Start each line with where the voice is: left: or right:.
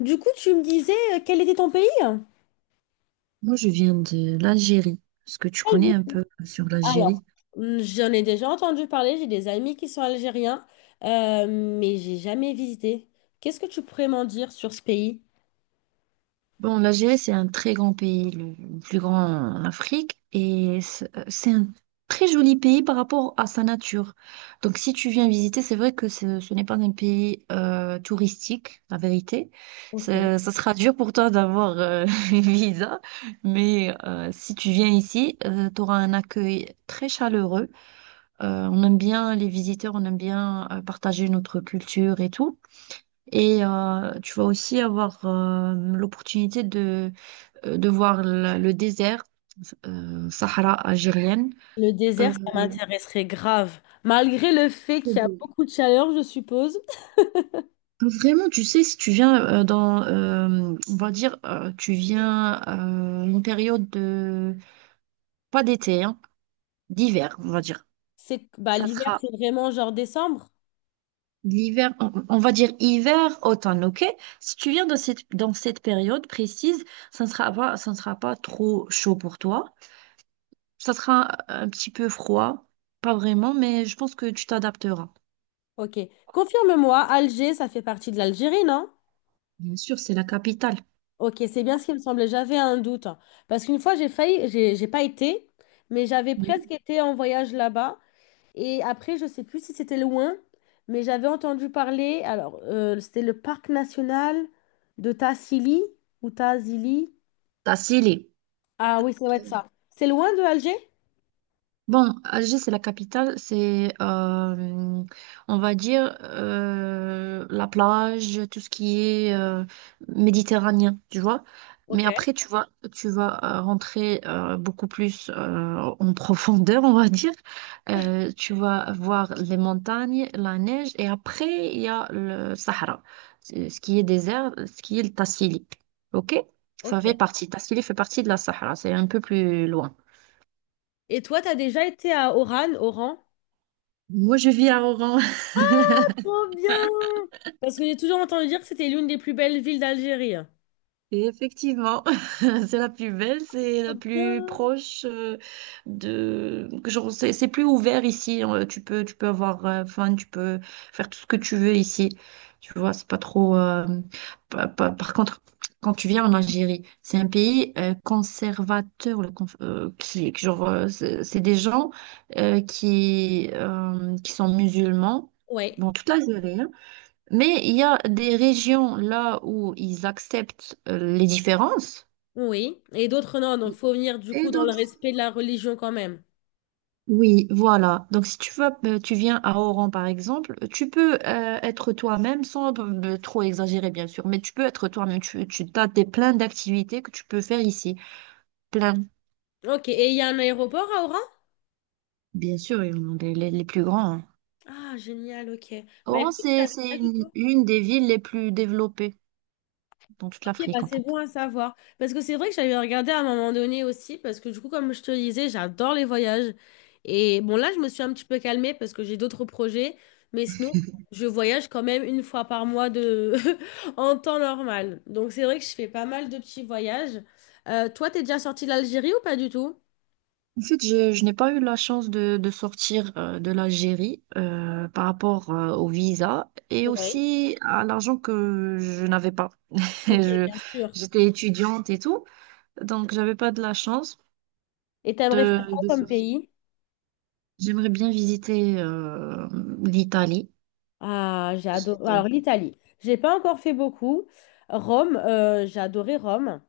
left: Du coup, tu me disais, quel était ton pays?
right: Moi, je viens de l'Algérie. Est-ce que tu connais un
left: Algérie.
right: peu sur
left: Alors,
right: l'Algérie?
left: j'en ai déjà entendu parler, j'ai des amis qui sont algériens, mais j'ai jamais visité. Qu'est-ce que tu pourrais m'en dire sur ce pays?
right: Bon, l'Algérie, c'est un très grand pays, le plus grand en Afrique, et c'est un très joli pays par rapport à sa nature. Donc, si tu viens visiter, c'est vrai que ce n'est pas un pays touristique, la vérité.
left: Ok.
right: Ça sera dur pour toi d'avoir une visa, mais si tu viens ici, tu auras un accueil très chaleureux. On aime bien les visiteurs, on aime bien partager notre culture et tout. Et tu vas aussi avoir l'opportunité de voir le désert, Sahara algérienne.
left: Le
right: Euh,
left: désert, ça m'intéresserait grave. Malgré le fait
right: c'est
left: qu'il y a
right: beau.
left: beaucoup de chaleur, je suppose.
right: Vraiment, tu sais, si tu viens on va dire, tu viens une période de, pas d'été, hein, d'hiver, on va dire.
left: C'est, bah,
right: Ça
left: l'hiver,
right: sera
left: c'est vraiment genre décembre.
right: l'hiver, on va dire hiver, automne, ok? Si tu viens dans cette période précise, ça ne sera pas trop chaud pour toi. Ça sera un petit peu froid, pas vraiment, mais je pense que tu t'adapteras.
left: Ok. Confirme-moi, Alger, ça fait partie de l'Algérie, non?
right: Bien sûr, c'est la capitale.
left: Ok, c'est bien ce qui me semblait. J'avais un doute, hein. Parce qu'une fois, j'ai failli, j'ai pas été, mais j'avais presque
right: Oui.
left: été en voyage là-bas. Et après, je sais plus si c'était loin, mais j'avais entendu parler. Alors, c'était le parc national de Tassili ou Tazili.
right: T'as scellé.
left: Ah oui, ça doit être ça. C'est loin de Alger?
right: Bon, Alger, c'est la capitale, c'est, on va dire, la plage, tout ce qui est méditerranéen, tu vois. Mais
left: Ok,
right: après, tu vas rentrer beaucoup plus en profondeur, on va dire. Tu vas voir les montagnes, la neige, et après, il y a le Sahara, ce qui est désert, ce qui est le Tassili. OK? Ça
left: ok.
right: fait partie, Tassili fait partie de la Sahara, c'est un peu plus loin.
left: Et toi, t'as déjà été à Oran?
right: Moi, je vis à Oran.
left: Trop bien! Parce que j'ai toujours entendu dire que c'était l'une des plus belles villes d'Algérie.
right: Et effectivement, c'est la plus belle, c'est la
left: Trop
right: plus
left: bien!
right: proche, de genre c'est plus ouvert ici. Tu peux avoir fun, tu peux faire tout ce que tu veux ici. Tu vois, c'est pas trop. Par contre, quand tu viens en Algérie, c'est un pays conservateur, le conf- qui- genre c'est des gens qui sont musulmans.
left: Ouais.
right: Bon, toute l'Algérie, hein, mais il y a des régions là où ils acceptent les différences.
left: Oui, et d'autres non, donc faut venir du
right: Et
left: coup dans le
right: d'autres.
left: respect de la religion quand même.
right: Oui, voilà. Donc si tu vas, tu viens à Oran par exemple, tu peux être toi-même sans trop exagérer bien sûr, mais tu peux être toi-même. Tu as des, plein d'activités que tu peux faire ici. Plein.
left: Ok, et il y a un aéroport à Oran?
right: Bien sûr, ils en ont les plus grands, hein.
left: Ah, génial, ok. Bah
right: Oran,
left: écoute, je savais
right: c'est
left: pas du tout.
right: une des villes les plus développées dans toute
left: Ok, bah
right: l'Afrique en
left: c'est bon
right: fait.
left: à savoir. Parce que c'est vrai que j'avais regardé à un moment donné aussi, parce que du coup, comme je te le disais, j'adore les voyages. Et bon, là, je me suis un petit peu calmée parce que j'ai d'autres projets, mais sinon, je voyage quand même une fois par mois de... en temps normal. Donc c'est vrai que je fais pas mal de petits voyages. Toi, t'es déjà sorti de l'Algérie ou pas du tout?
right: En fait, je n'ai pas eu la chance de sortir de l'Algérie par rapport au visa et
left: Oui.
right: aussi à l'argent que je n'avais pas.
left: Ok,
right: Je-
left: bien sûr.
right: j'étais étudiante et tout, donc j'avais pas de la chance
left: Et t'aimerais faire quoi
right: de
left: comme
right: sortir.
left: pays?
right: J'aimerais bien visiter l'Italie.
left: Ah, j'ai adoré.
right: J'adore.
left: Alors, l'Italie, j'ai pas encore fait beaucoup. Rome, j'ai adoré Rome.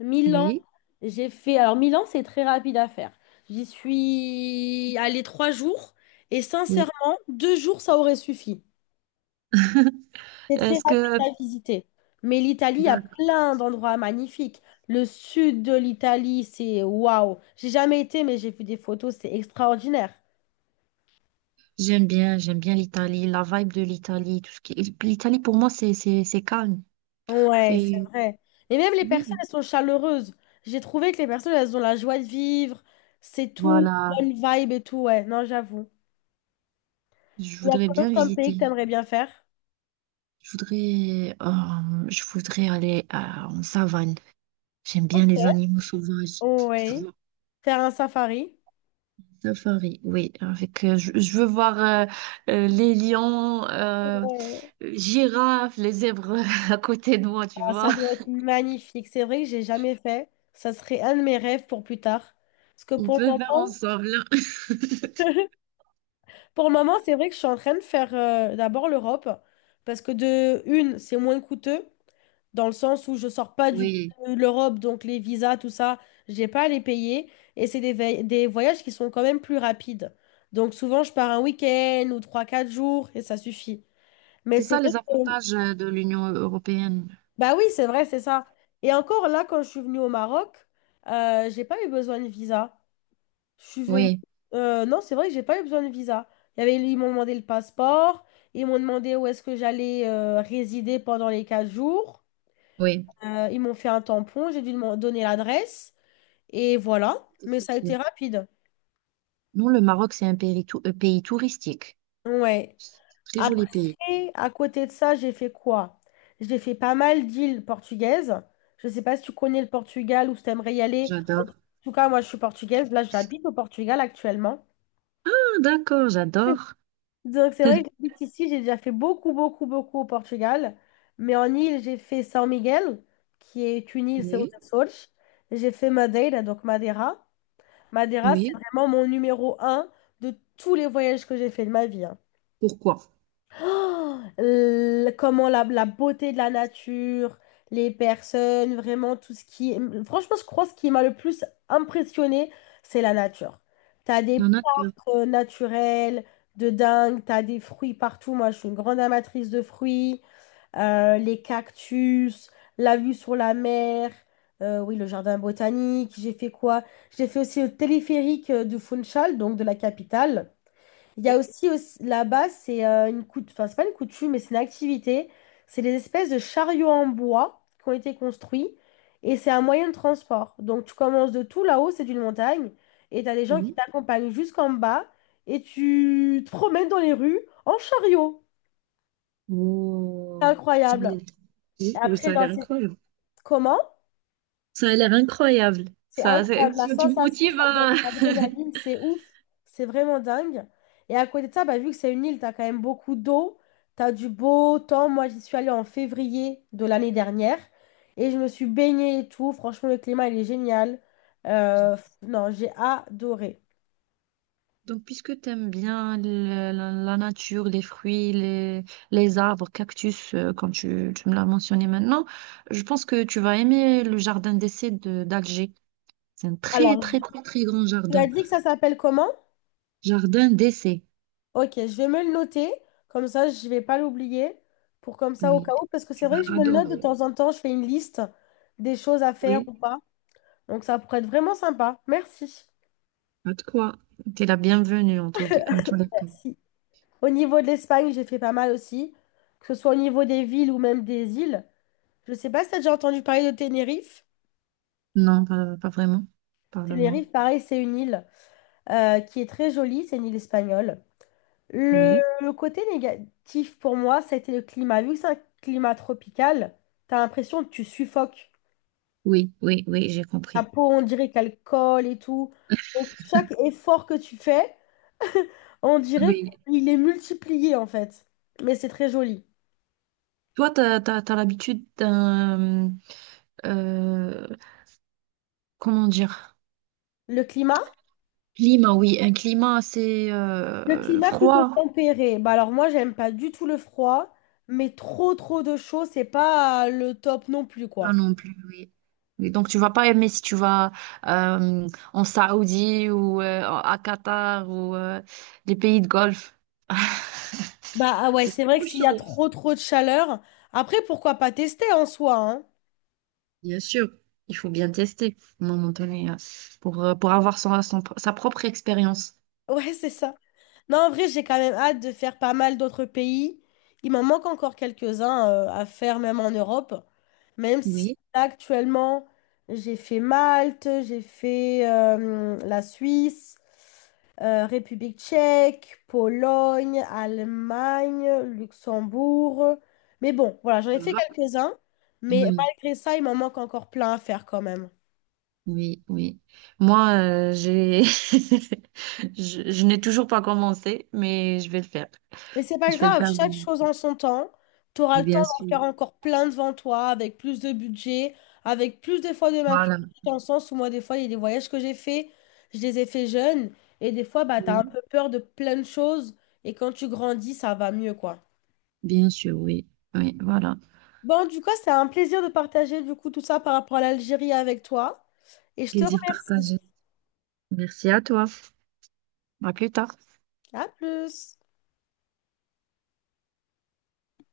left: Milan,
right: Oui,
left: j'ai fait. Alors, Milan, c'est très rapide à faire. J'y suis allée trois jours et sincèrement,
right: oui.
left: deux jours, ça aurait suffi. C'est très
right: Est-ce
left: rapide
right: que
left: à visiter. Mais l'Italie a plein d'endroits magnifiques. Le sud de l'Italie, c'est waouh. J'ai jamais été, mais j'ai vu des photos, c'est extraordinaire.
right: j'aime bien l'Italie, la vibe de l'Italie, tout ce qui. L'Italie pour moi, c'est calme.
left: Ouais, c'est
right: C'est,
left: vrai. Et même les personnes,
right: oui,
left: elles sont chaleureuses. J'ai trouvé que les personnes, elles ont la joie de vivre. C'est tout,
right: voilà.
left: bonne vibe et tout. Ouais, non, j'avoue.
right: Je
left: Il y a
right: voudrais
left: quoi
right: bien
left: d'autre comme pays que
right: visiter.
left: t'aimerais bien faire?
right: Je voudrais en savane. J'aime bien
left: Ok.
right: les animaux sauvages. Je veux
left: Oui.
right: voir
left: Faire un safari.
right: un safari, oui. Avec, je veux voir les lions,
left: Ouais.
right: girafes, les zèbres à côté de moi, tu
left: Ah,
right: vois.
left: ça doit être magnifique. C'est vrai que j'ai jamais fait. Ça serait un de mes rêves pour plus tard. Parce que
right: On
left: pour le
right: peut faire
left: moment,
right: ensemble.
left: pour le moment, c'est vrai que je suis en train de faire d'abord l'Europe. Parce que de une, c'est moins coûteux, dans le sens où je sors pas
right: Oui,
left: de l'Europe, donc les visas, tout ça, j'ai pas à les payer. Et c'est des, des voyages qui sont quand même plus rapides. Donc souvent, je pars un week-end ou trois quatre jours et ça suffit. Mais
right: c'est
left: c'est
right: ça
left: vrai
right: les
left: que...
right: avantages de l'Union européenne.
left: Bah oui, c'est vrai, c'est ça. Et encore là, quand je suis venue au Maroc, j'ai pas eu besoin de visa. Je suis venue...
right: Oui,
left: non, c'est vrai que j'ai pas eu besoin de visa. Il y avait... Ils m'ont demandé le passeport, ils m'ont demandé où est-ce que j'allais résider pendant les 4 jours.
right: oui.
left: Ils m'ont fait un tampon, j'ai dû me donner l'adresse et voilà. Mais
right: C'est
left: ça a
right: sûr.
left: été rapide.
right: Non, le Maroc, c'est un pays, pays touristique.
left: Ouais.
right: Très joli pays.
left: Après, à côté de ça, j'ai fait quoi? J'ai fait pas mal d'îles portugaises. Je sais pas si tu connais le Portugal ou si t'aimerais y aller. En
right: J'adore.
left: tout cas, moi, je suis portugaise. Là, j'habite au Portugal actuellement.
right: Ah, d'accord, j'adore.
left: Donc, c'est vrai que j'habite ici. J'ai déjà fait beaucoup, beaucoup, beaucoup au Portugal. Mais en île, j'ai fait São Miguel, qui est une île, c'est aux
right: Oui,
left: Açores. J'ai fait Madeira, donc Madeira. Madeira, c'est
right: oui.
left: vraiment mon numéro un de tous les voyages que j'ai fait de ma vie, hein.
right: Pourquoi?
left: Oh, comment la beauté de la nature, les personnes, vraiment tout ce qui... Franchement, je crois que ce qui m'a le plus impressionné, c'est la nature. T'as des
right: La nature.
left: parcs naturels de dingue, t'as des fruits partout. Moi, je suis une grande amatrice de fruits, les cactus, la vue sur la mer, oui, le jardin botanique. J'ai fait quoi? J'ai fait aussi le téléphérique de Funchal, donc de la capitale. Il y a
right: Oui,
left: aussi, là-bas, c'est une enfin, c'est pas une coutume, mais c'est une activité. C'est des espèces de chariots en bois qui ont été construits et c'est un moyen de transport. Donc tu commences de tout là-haut, c'est une montagne, et tu as des gens qui
right: oui.
left: t'accompagnent jusqu'en bas et tu te promènes dans les rues en chariot. C'est
right: Oh, ça a
left: incroyable.
right: l'air,
left: Et
right: oui, oui,
left: après,
right: ça a
left: dans
right: l'air
left: ces
right: incroyable.
left: Comment?
right: Ça a l'air incroyable.
left: C'est
right: Ça, c'est-
left: incroyable. La
right: tu me
left: sensation,
right: motives
left: ça te
right: à...
left: donne une adrénaline, c'est ouf. C'est vraiment dingue. Et à côté de ça, bah, vu que c'est une île, t'as quand même beaucoup d'eau, t'as du beau temps. Moi, j'y suis allée en février de l'année dernière et je me suis baignée et tout. Franchement, le climat, il est génial. Non, j'ai adoré.
right: Donc, puisque tu aimes bien la nature, les fruits, les arbres, cactus, comme tu me l'as mentionné maintenant, je pense que tu vas aimer le jardin d'essai d'Alger. C'est un très,
left: Alors,
right: très, très, très grand
left: tu
right: jardin.
left: as dit que ça s'appelle comment?
right: Jardin d'essai.
left: Ok, je vais me le noter. Comme ça, je vais pas l'oublier. Pour comme ça, au cas
right: Oui,
left: où. Parce que
right: tu
left: c'est vrai que je
right: vas
left: me le note de
right: adorer.
left: temps en temps, je fais une liste des choses à faire
right: Oui.
left: ou pas. Donc ça pourrait être vraiment sympa. Merci.
right: Pas de quoi. T'es la bienvenue en tout les cas.
left: Merci. Au niveau de l'Espagne, j'ai fait pas mal aussi, que ce soit au niveau des villes ou même des îles. Je sais pas si tu as déjà entendu parler de Tenerife.
right: Non, pas, pas vraiment. Parle-moi.
left: Tenerife, pareil, c'est une île qui est très jolie, c'est une île espagnole. Le,
right: Oui,
left: le côté négatif pour moi, ça a été le climat. Vu que c'est un climat tropical, tu as l'impression que tu suffoques.
right: oui, oui, oui, j'ai
left: Ta
right: compris.
left: peau, on dirait qu'elle colle et tout. Donc chaque effort que tu fais, on dirait
right: Oui.
left: qu'il est multiplié en fait. Mais c'est très joli.
right: Toi, t'as l'habitude d'un, euh, comment dire,
left: Le climat?
right: climat, oui, un climat assez
left: Le climat plutôt
right: froid.
left: tempéré. Bah alors moi, j'aime pas du tout le froid, mais trop trop de chaud, c'est pas le top non plus
right: Pas
left: quoi.
right: non plus, oui. Oui. Donc, tu vas pas aimer si tu vas euh, en Saoudie ou à Qatar ou les pays de Golfe.
left: Bah ah ouais,
right: C'est
left: c'est vrai
right: trop
left: que s'il y a
right: chaud.
left: trop trop de chaleur, après pourquoi pas tester en soi, hein?
right: Bien sûr, il faut bien tester à un moment donné pour avoir sa propre expérience.
left: Ouais, c'est ça. Non, en vrai, j'ai quand même hâte de faire pas mal d'autres pays. Il m'en manque encore quelques-uns à faire, même en Europe. Même si
right: Oui,
left: là, actuellement, j'ai fait Malte, j'ai fait la Suisse, République tchèque, Pologne, Allemagne, Luxembourg. Mais bon, voilà, j'en ai
right: ça
left: fait
right: va.
left: quelques-uns. Mais
right: Oui,
left: malgré ça, il m'en manque encore plein à faire quand même.
right: oui, oui. Moi, j'ai je n'ai toujours pas commencé, mais je vais le faire.
left: Mais c'est pas
right: Je vais le
left: grave,
right: faire,
left: chaque
right: oui.
left: chose en son temps. Tu auras le temps
right: Bien
left: d'en
right: sûr.
left: faire encore plein devant toi, avec plus de budget, avec plus des fois de
right: Voilà.
left: maturité, dans le sens où moi, des fois, il y a des voyages que j'ai faits, je les ai faits jeunes, et des fois, bah, tu as un
right: Oui,
left: peu peur de plein de choses, et quand tu grandis, ça va mieux, quoi.
right: bien sûr, oui. Oui, voilà.
left: Bon, du coup, c'était un plaisir de partager, du coup, tout ça par rapport à l'Algérie avec toi, et je te
right: Plaisir
left: remercie.
right: partagé. Merci à toi. À plus tard.
left: À plus!